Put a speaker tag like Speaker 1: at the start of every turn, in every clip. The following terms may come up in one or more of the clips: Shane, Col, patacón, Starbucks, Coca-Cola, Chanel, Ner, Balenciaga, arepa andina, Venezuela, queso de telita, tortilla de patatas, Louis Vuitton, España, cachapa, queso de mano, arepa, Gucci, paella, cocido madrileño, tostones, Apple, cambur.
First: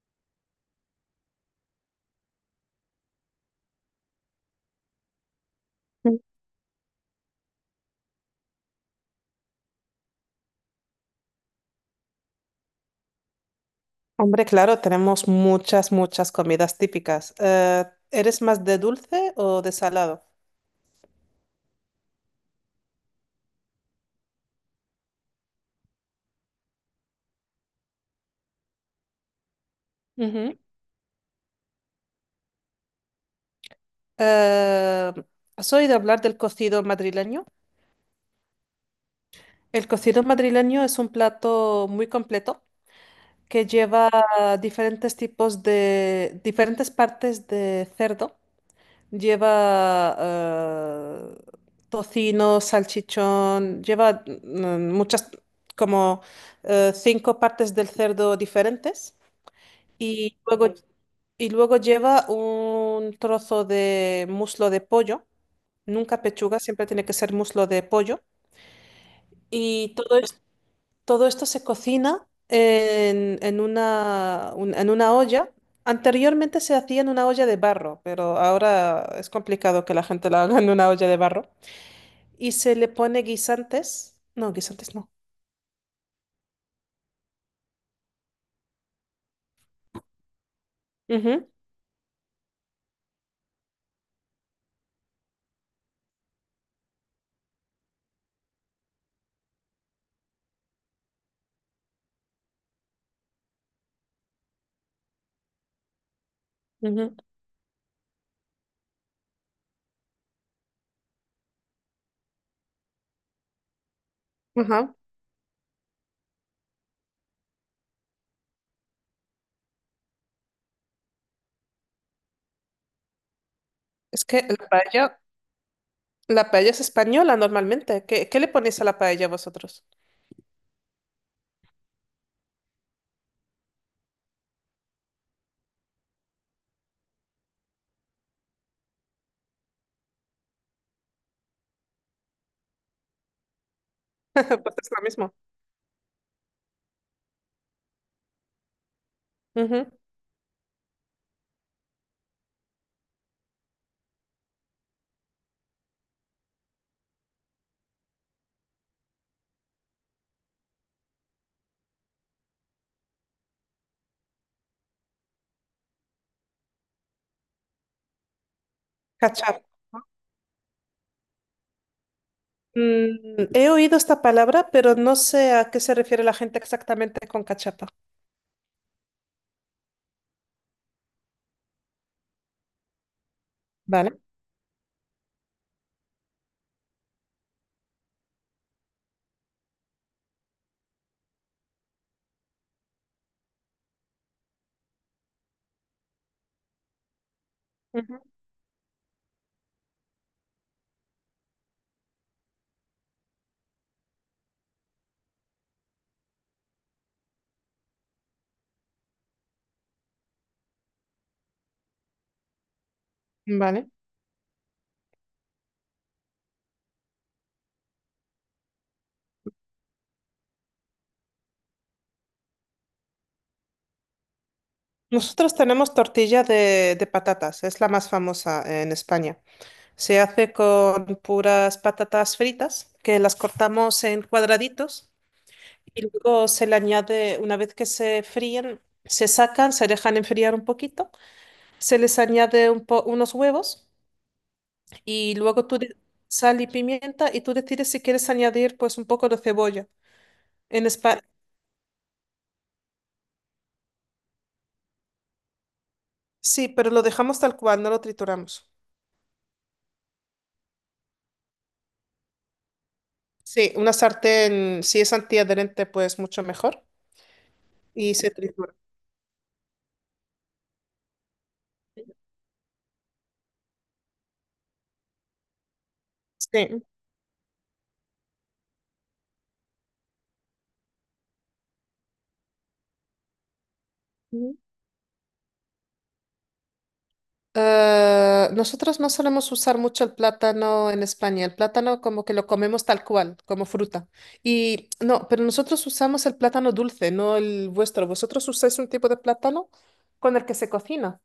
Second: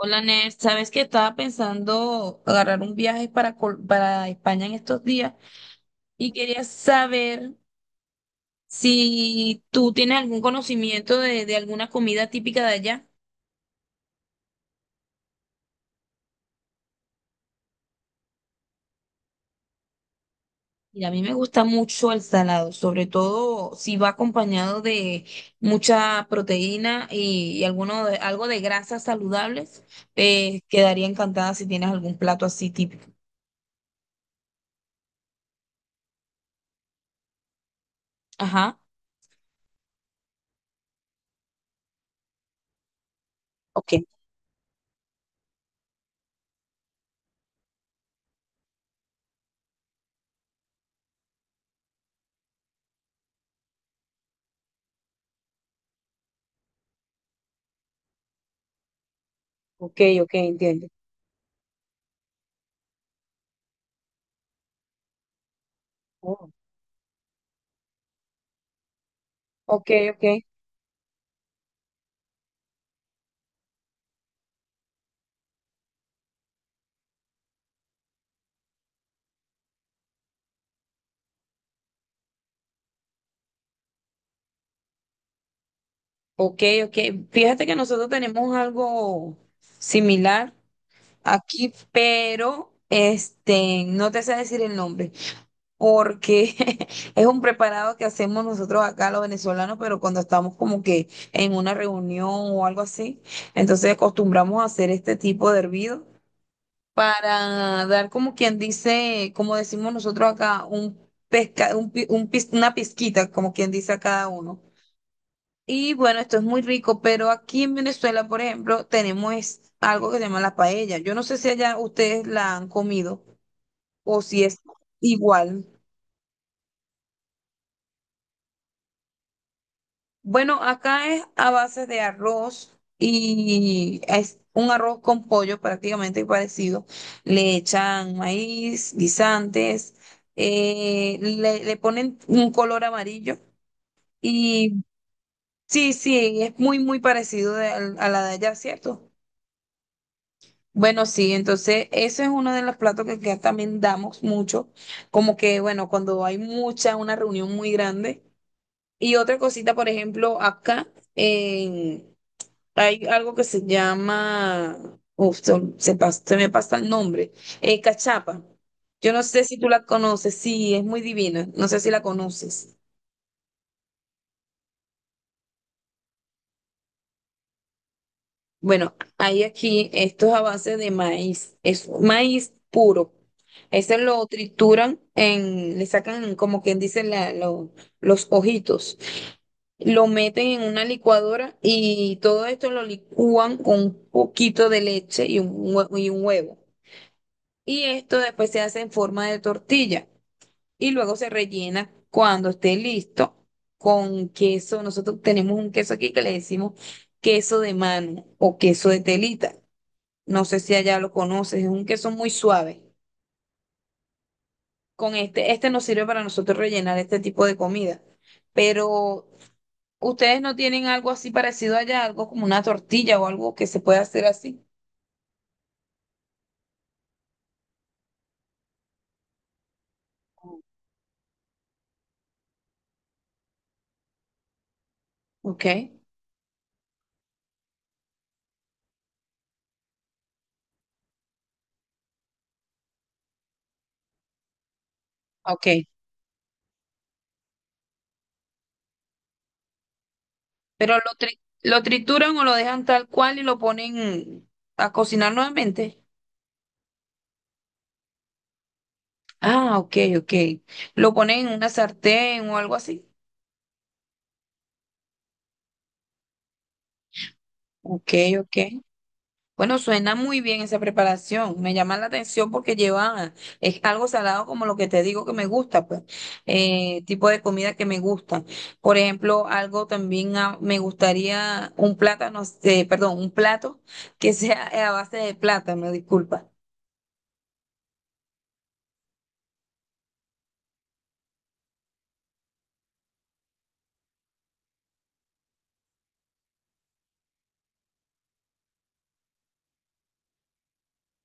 Speaker 1: Hola, Ner, sabes que estaba pensando agarrar un viaje para, para España en estos días y quería saber si tú tienes algún conocimiento de alguna comida típica de allá.
Speaker 2: Hombre, claro, tenemos muchas comidas típicas. ¿Eres más de dulce o de salado?
Speaker 1: Y a mí me gusta mucho el salado, sobre todo si va acompañado de mucha proteína y algo de grasas saludables.
Speaker 2: Ujú.
Speaker 1: Quedaría encantada si tienes algún plato así típico.
Speaker 2: Eh, ¿Has oído hablar del cocido madrileño?
Speaker 1: Ajá.
Speaker 2: El cocido madrileño es un plato muy completo que
Speaker 1: Ok,
Speaker 2: lleva diferentes tipos diferentes partes de cerdo. Lleva tocino, salchichón, lleva muchas, como cinco partes del cerdo diferentes.
Speaker 1: ok, ok,
Speaker 2: Y luego,
Speaker 1: entiendo.
Speaker 2: y luego lleva un trozo de muslo de pollo, nunca
Speaker 1: Oh,
Speaker 2: pechuga, siempre tiene que ser muslo de pollo.
Speaker 1: ok,
Speaker 2: Y todo, es-
Speaker 1: ok.
Speaker 2: Todo esto se cocina en una olla. Anteriormente se hacía en una olla de barro, pero ahora es complicado que la gente la haga en una olla de barro. Y se le pone guisantes. No, guisantes no.
Speaker 1: Ok, ok. Fíjate que nosotros tenemos algo similar
Speaker 2: Ujú,
Speaker 1: aquí, pero este, no te sé decir el nombre, porque es un preparado que hacemos nosotros acá los venezolanos, pero cuando estamos como que en una reunión o algo así, entonces acostumbramos a hacer este tipo de hervido para dar como quien dice, como decimos nosotros acá, un pesca, un pi- un pis- una pizquita, como quien dice a cada uno.
Speaker 2: ujú. Ajá.
Speaker 1: Y bueno, esto es muy rico, pero aquí en Venezuela, por ejemplo, tenemos algo que se llama la paella. Yo no sé si allá ustedes la han comido o
Speaker 2: Es que
Speaker 1: si es igual.
Speaker 2: la paella es española normalmente. ¿Qué le ponéis a la paella vosotros?
Speaker 1: Bueno, acá es a base de arroz y es un arroz con pollo prácticamente parecido. Le echan maíz, guisantes, le ponen un color amarillo
Speaker 2: Pues
Speaker 1: y
Speaker 2: es lo mismo.
Speaker 1: sí, sí, es muy parecido a la de allá, ¿cierto?
Speaker 2: Ujú.
Speaker 1: Bueno, sí, entonces ese es uno de los platos que acá también damos mucho, como que, bueno, cuando hay mucha, una reunión muy grande. Y otra cosita, por ejemplo, acá eh, hay algo que se llama, uf, se me pasa el nombre, cachapa. Yo no sé si
Speaker 2: Cachar.
Speaker 1: tú la conoces, sí, es muy divina, no sé si la conoces.
Speaker 2: Mm, he oído esta palabra, pero no sé a qué se refiere la gente exactamente con cachapa.
Speaker 1: Bueno, hay aquí estos avances de maíz, es maíz puro. Ese
Speaker 2: Vale.
Speaker 1: lo trituran en, le sacan como quien dice los ojitos, lo meten en una licuadora y todo esto lo licúan con un poquito de leche y un, y un huevo. Y esto
Speaker 2: Ujú.
Speaker 1: después se hace en forma de tortilla y luego se rellena cuando esté listo con queso. Nosotros tenemos un queso aquí que le decimos queso de mano o queso de telita. No sé si allá lo conoces, es un queso muy suave.
Speaker 2: Vale.
Speaker 1: Con este nos sirve para nosotros rellenar este tipo de comida. Pero ustedes no tienen algo así parecido allá, algo como una tortilla o algo que se pueda hacer así.
Speaker 2: Nosotros tenemos tortilla de patatas, es la más famosa en España. Se hace con puras patatas fritas, que las cortamos en cuadraditos
Speaker 1: Ok,
Speaker 2: y luego se le añade, una vez que se fríen, se sacan, se dejan enfriar un poquito, se les añade unos huevos y luego
Speaker 1: ok.
Speaker 2: sal y pimienta, y tú decides si quieres añadir pues un poco de cebolla. En
Speaker 1: Pero lo,
Speaker 2: España,
Speaker 1: lo trituran o lo dejan tal cual y lo ponen a cocinar nuevamente.
Speaker 2: sí, pero lo dejamos tal cual, no lo trituramos.
Speaker 1: Ah, ok, ok. Lo ponen en una sartén o algo así.
Speaker 2: Sí, una sartén, si es antiadherente, pues mucho mejor
Speaker 1: Ok,
Speaker 2: y se
Speaker 1: ok.
Speaker 2: tritura.
Speaker 1: Bueno, suena muy bien esa preparación. Me llama la atención porque lleva, es algo salado como lo que te digo que me gusta, pues,
Speaker 2: Sí.
Speaker 1: tipo de comida que me gusta. Por ejemplo, algo también ah, me gustaría un plátano, perdón, un plato que
Speaker 2: Ujú.
Speaker 1: sea a base de plátano, disculpa.
Speaker 2: Nosotros no solemos usar mucho el plátano en España. El plátano como que lo comemos tal cual, como fruta. Y no, pero nosotros usamos el plátano dulce, no el vuestro. Vosotros usáis un tipo de plátano con el que se cocina.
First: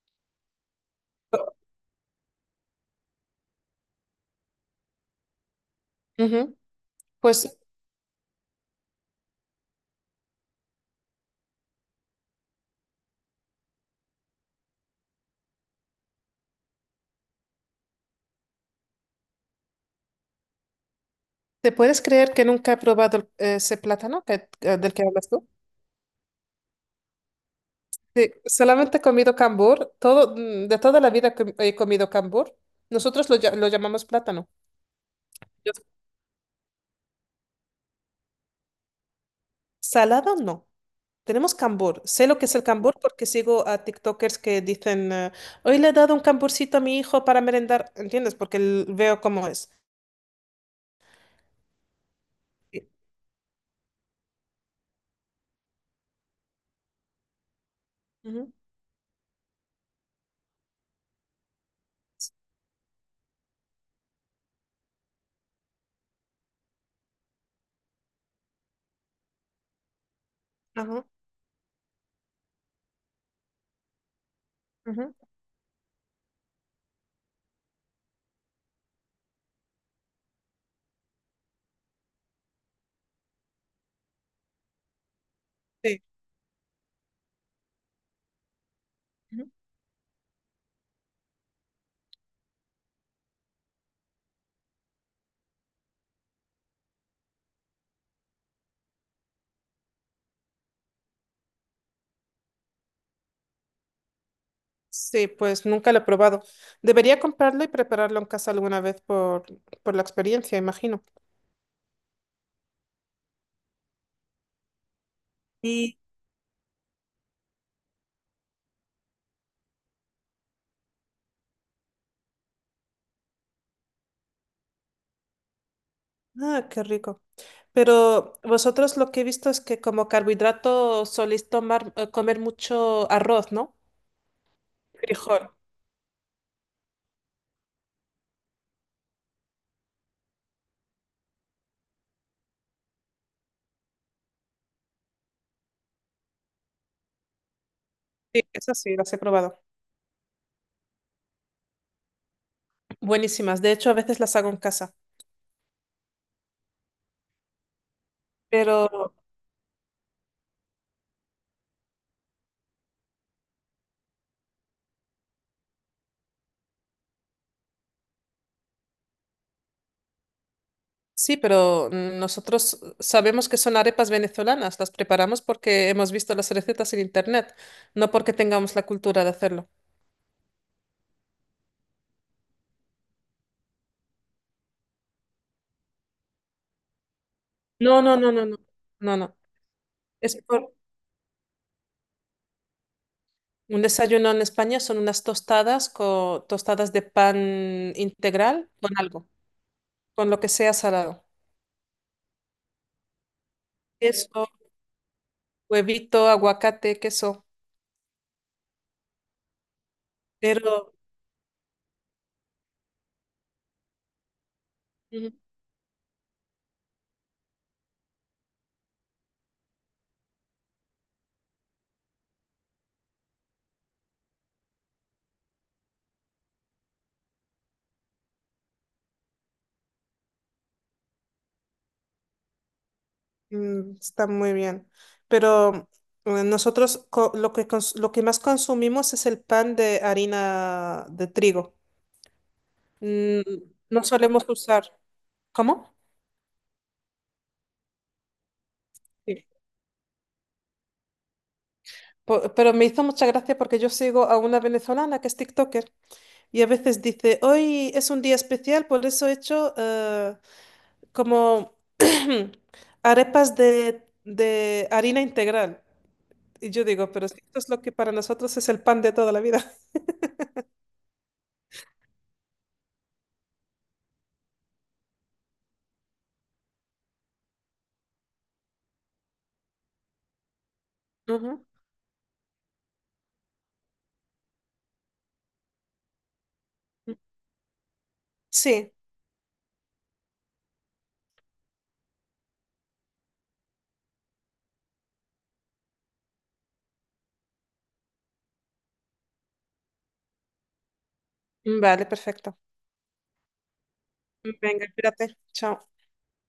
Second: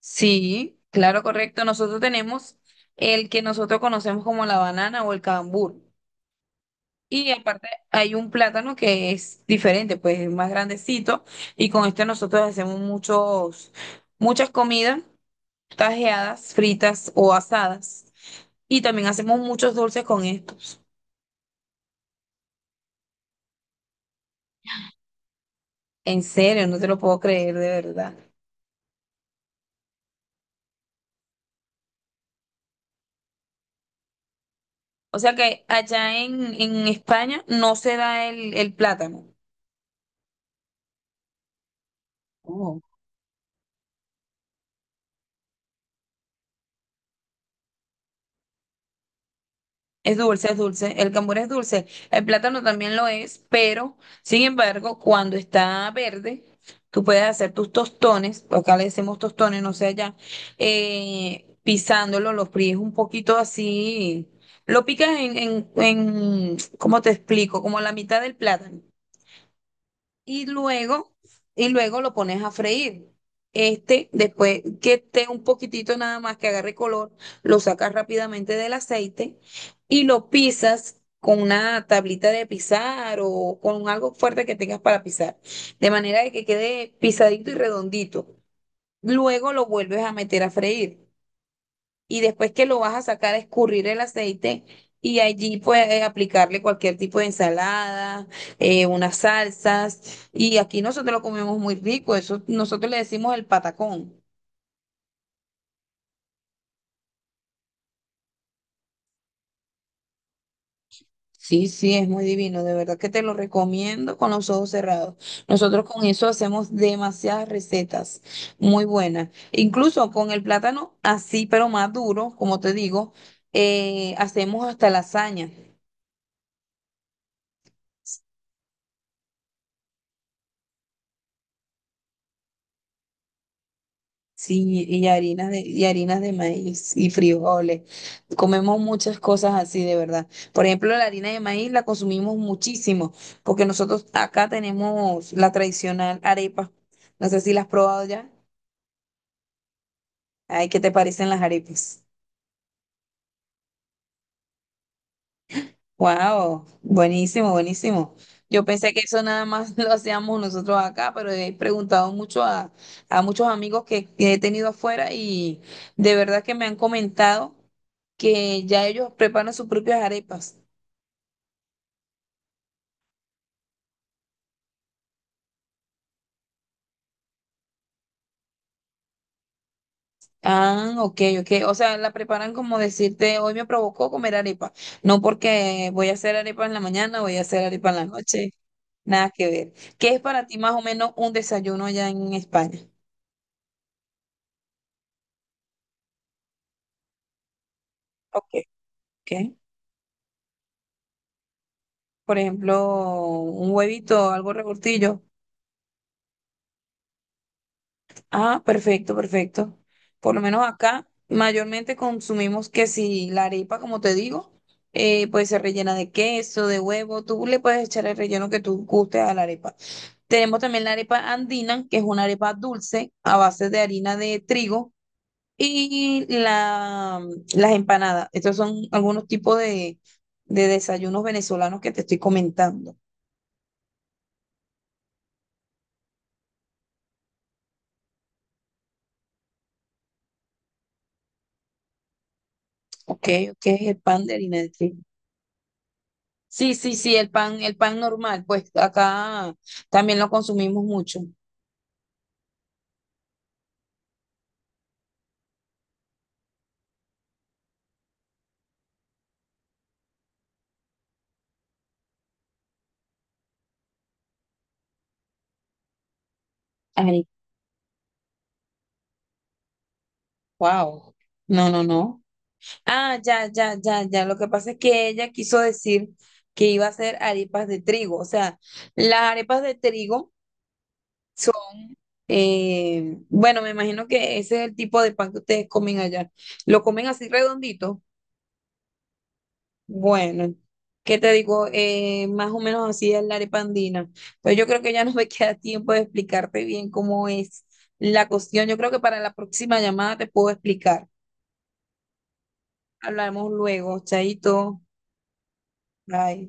Speaker 1: Sí, claro, correcto. Nosotros tenemos el que nosotros conocemos como la banana o el cambur.
Speaker 2: Ujú.
Speaker 1: Y
Speaker 2: Pues
Speaker 1: aparte hay un plátano que es diferente, pues es más grandecito. Y con este nosotros hacemos muchos, muchas comidas tajeadas, fritas o asadas. Y también hacemos muchos dulces con estos.
Speaker 2: ¿te puedes creer que nunca he probado ese plátano del que hablas tú?
Speaker 1: En serio, no te lo puedo creer de verdad.
Speaker 2: Sí, solamente he comido cambur, todo, de toda la vida que he comido cambur. Nosotros lo llamamos plátano.
Speaker 1: O sea que
Speaker 2: Yo-
Speaker 1: allá en España no se da el plátano.
Speaker 2: Salado no. Tenemos cambur. Sé lo que es el
Speaker 1: Oh.
Speaker 2: cambur porque sigo a TikTokers que dicen, hoy le he dado un camburcito a mi hijo para merendar. ¿Entiendes? Porque veo cómo es.
Speaker 1: Es dulce, es dulce. El cambur es dulce. El plátano
Speaker 2: Sí.
Speaker 1: también lo es, pero sin embargo, cuando está verde, tú puedes hacer tus tostones,
Speaker 2: Ujú,
Speaker 1: acá le decimos tostones, no sé allá, pisándolo, lo fríes un poquito así, lo picas ¿cómo te explico? Como la mitad del plátano y
Speaker 2: ajá,
Speaker 1: luego, y luego lo pones a freír. Este, después que
Speaker 2: ujú,
Speaker 1: esté un poquitito nada más que agarre color, lo sacas rápidamente del aceite y lo pisas con una tablita de pisar o con algo fuerte que tengas para pisar, de
Speaker 2: sí,
Speaker 1: manera de que quede pisadito y redondito.
Speaker 2: ujú.
Speaker 1: Luego lo vuelves a meter a freír y después que lo vas a sacar, escurrir el aceite y allí puedes aplicarle cualquier tipo de ensalada, unas salsas. Y aquí nosotros lo comemos muy rico, eso nosotros le decimos el patacón.
Speaker 2: Sí, pues nunca lo he probado. Debería comprarlo y prepararlo en casa alguna vez por la experiencia, imagino.
Speaker 1: Sí, sí, es muy divino, de verdad que te lo recomiendo con los ojos cerrados. Nosotros
Speaker 2: Y,
Speaker 1: con eso hacemos demasiadas recetas muy buenas. Incluso con el plátano así, pero más duro, como te digo, hacemos hasta lasaña.
Speaker 2: ah, qué rico. Pero vosotros lo que he visto es que como carbohidrato soléis tomar, comer mucho arroz, ¿no?
Speaker 1: Sí,
Speaker 2: Frijol.
Speaker 1: y harinas de maíz y frijoles. Comemos muchas cosas así, de verdad. Por ejemplo, la harina de maíz la consumimos muchísimo, porque nosotros acá tenemos la tradicional arepa. No sé si la has probado ya.
Speaker 2: Sí, esas sí, las he probado.
Speaker 1: Ay, ¿qué te parecen las arepas?
Speaker 2: Buenísimas. De hecho, a veces las hago en casa.
Speaker 1: Wow, buenísimo, buenísimo. Yo
Speaker 2: Pero
Speaker 1: pensé que eso nada más lo hacíamos nosotros acá, pero he preguntado mucho a muchos amigos que he tenido afuera y de verdad que me han comentado que ya ellos preparan sus propias arepas.
Speaker 2: sí, pero nosotros sabemos que son arepas venezolanas. Las preparamos porque hemos visto las recetas en internet, no porque tengamos la cultura de hacerlo.
Speaker 1: Ah, ok, ok. O sea, la preparan como decirte, hoy me provocó comer arepa. No porque voy a hacer arepa en la mañana, voy a hacer arepa en
Speaker 2: No,
Speaker 1: la
Speaker 2: no, no, no,
Speaker 1: noche.
Speaker 2: no. No,
Speaker 1: Nada
Speaker 2: no.
Speaker 1: que ver. ¿Qué es
Speaker 2: Es
Speaker 1: para ti más
Speaker 2: por,
Speaker 1: o menos un desayuno allá en España?
Speaker 2: un desayuno en España son unas tostadas con tostadas de pan
Speaker 1: Ok,
Speaker 2: integral con algo,
Speaker 1: ok.
Speaker 2: con lo que sea salado.
Speaker 1: Por ejemplo, un huevito,
Speaker 2: Queso,
Speaker 1: algo revoltillo.
Speaker 2: huevito, aguacate, queso.
Speaker 1: Ah, perfecto, perfecto. Por lo menos
Speaker 2: Pero
Speaker 1: acá mayormente consumimos que si la arepa, como te digo,
Speaker 2: ujú.
Speaker 1: pues se rellena de queso, de huevo, tú le puedes echar el relleno que tú gustes a la arepa. Tenemos también la arepa andina, que es una arepa dulce a base de harina de trigo y las empanadas. Estos son algunos tipos de desayunos venezolanos que te estoy comentando.
Speaker 2: Mm, está muy bien. Pero nosotros lo que lo que más consumimos es el pan de harina de trigo.
Speaker 1: Ok,
Speaker 2: Mm,
Speaker 1: ok, el
Speaker 2: no
Speaker 1: pan de
Speaker 2: solemos
Speaker 1: harina de
Speaker 2: usar.
Speaker 1: trigo.
Speaker 2: ¿Cómo?
Speaker 1: Sí, sí, sí, el pan normal, pues
Speaker 2: Sí.
Speaker 1: acá también lo consumimos mucho.
Speaker 2: Pero me hizo mucha gracia porque yo sigo a una venezolana que es TikToker, y a veces dice, hoy es un día especial, por eso he hecho como arepas de harina integral. Y yo digo,
Speaker 1: Ay,
Speaker 2: pero si esto es lo que para nosotros es el pan de toda la vida.
Speaker 1: wow. No, no, no. Ah, ya, ya, ya, ya. Lo que pasa es que ella quiso decir que iba a hacer arepas de trigo. O sea, las arepas de trigo son,
Speaker 2: Ujú.
Speaker 1: bueno, me imagino que ese es el tipo de pan que ustedes comen allá. ¿Lo comen así redondito?
Speaker 2: Sí,
Speaker 1: Bueno, ¿qué te digo? Más o menos así es la arepa andina. Pues yo creo que ya no me queda tiempo de explicarte bien cómo es la cuestión. Yo creo que para la próxima llamada te puedo explicar.
Speaker 2: vale, perfecto.
Speaker 1: Hablamos luego, chaito.
Speaker 2: Venga, espérate. Chao.
Speaker 1: Bye.